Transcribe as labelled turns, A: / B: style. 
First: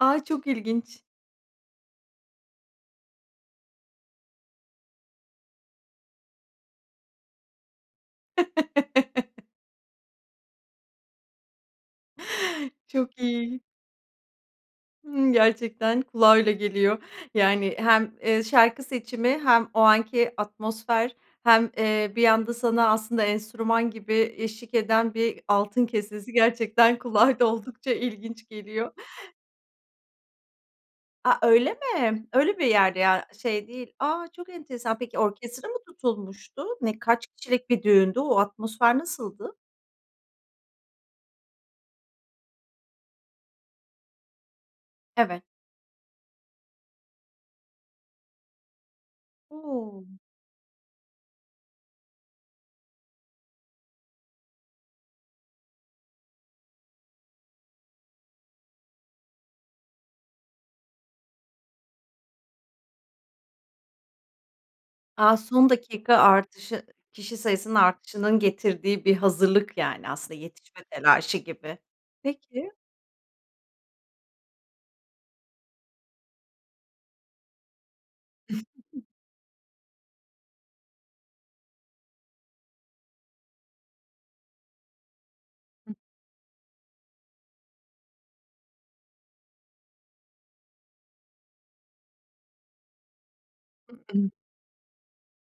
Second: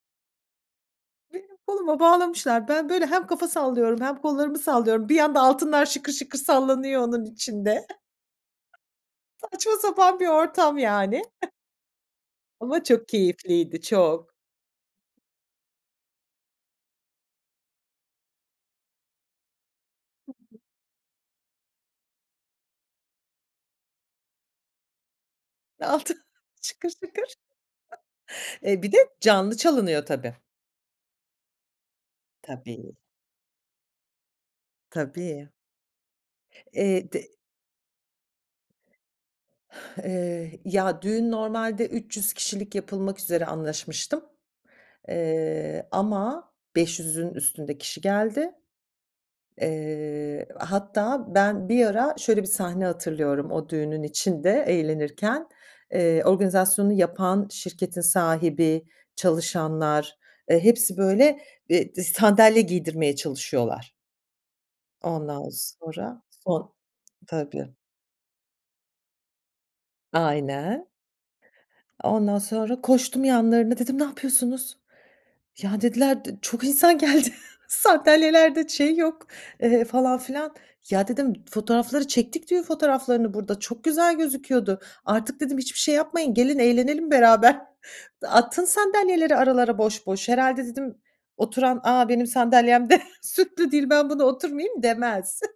A: A, çok ilginç.
B: Benim koluma bağlamışlar. Ben böyle hem kafa sallıyorum hem kollarımı sallıyorum. Bir yanda altınlar şıkır şıkır sallanıyor onun içinde. Saçma sapan bir ortam, yani. Ama çok
A: Çok iyi.
B: keyifliydi. Çok.
A: Imm, gerçekten kulağa öyle geliyor. Yani, hem, eee, şarkı seçimi hem o anki
B: [unintelligible]
A: atmosfer hem, eee, bir anda sana aslında enstrüman gibi eşlik eden bir altın
B: Altın.
A: kesesi
B: Şıkır
A: gerçekten
B: şıkır.
A: kulağa da oldukça ilginç
B: Eee,
A: geliyor.
B: bir de canlı çalınıyor, tabii.
A: A, öyle mi? Öyle bir
B: Tabii.
A: yerde ya, şey değil. A, çok enteresan. Peki
B: Tabii.
A: orkestra mı tutulmuştu? Ne
B: Eee,
A: kaç
B: te
A: kişilik bir düğündü? O atmosfer nasıldı?
B: Eee, ya düğün normalde 300 kişilik yapılmak üzere anlaşmıştım.
A: Evet.
B: Eee, ama 500'ün üstünde kişi geldi.
A: O!
B: Eee, hatta ben bir ara şöyle bir sahne hatırlıyorum, o düğünün içinde eğlenirken. Eee, organizasyonu yapan şirketin sahibi, çalışanlar, eee, hepsi böyle, eee, d sandalye giydirmeye çalışıyorlar.
A: A,
B: Ondan
A: son dakika
B: sonra, son
A: artışı. I kişi
B: Tabii.
A: sayısının artışının getirdiği bir hazırlık yani, aslında yetişme
B: Aynen.
A: telaşı gibi.
B: Ondan
A: Peki.
B: sonra koştum yanlarına, dedim, "Ne yapıyorsunuz?" Ya, dediler, "d çok insan geldi, sandalyelerde şey yok, eee, falan filan." Ya, dedim, "Fotoğrafları çektik düğün fotoğraflarını burada, çok güzel gözüküyordu." Artık dedim, "Hiçbir şey yapmayın, gelin eğlenelim beraber. Atın sandalyeleri aralara boş boş." Herhâlde dedim, oturan "A, benim sandalyem de süslü değil, ben buna
A: [unintelligible]
B: oturmayayım." demez.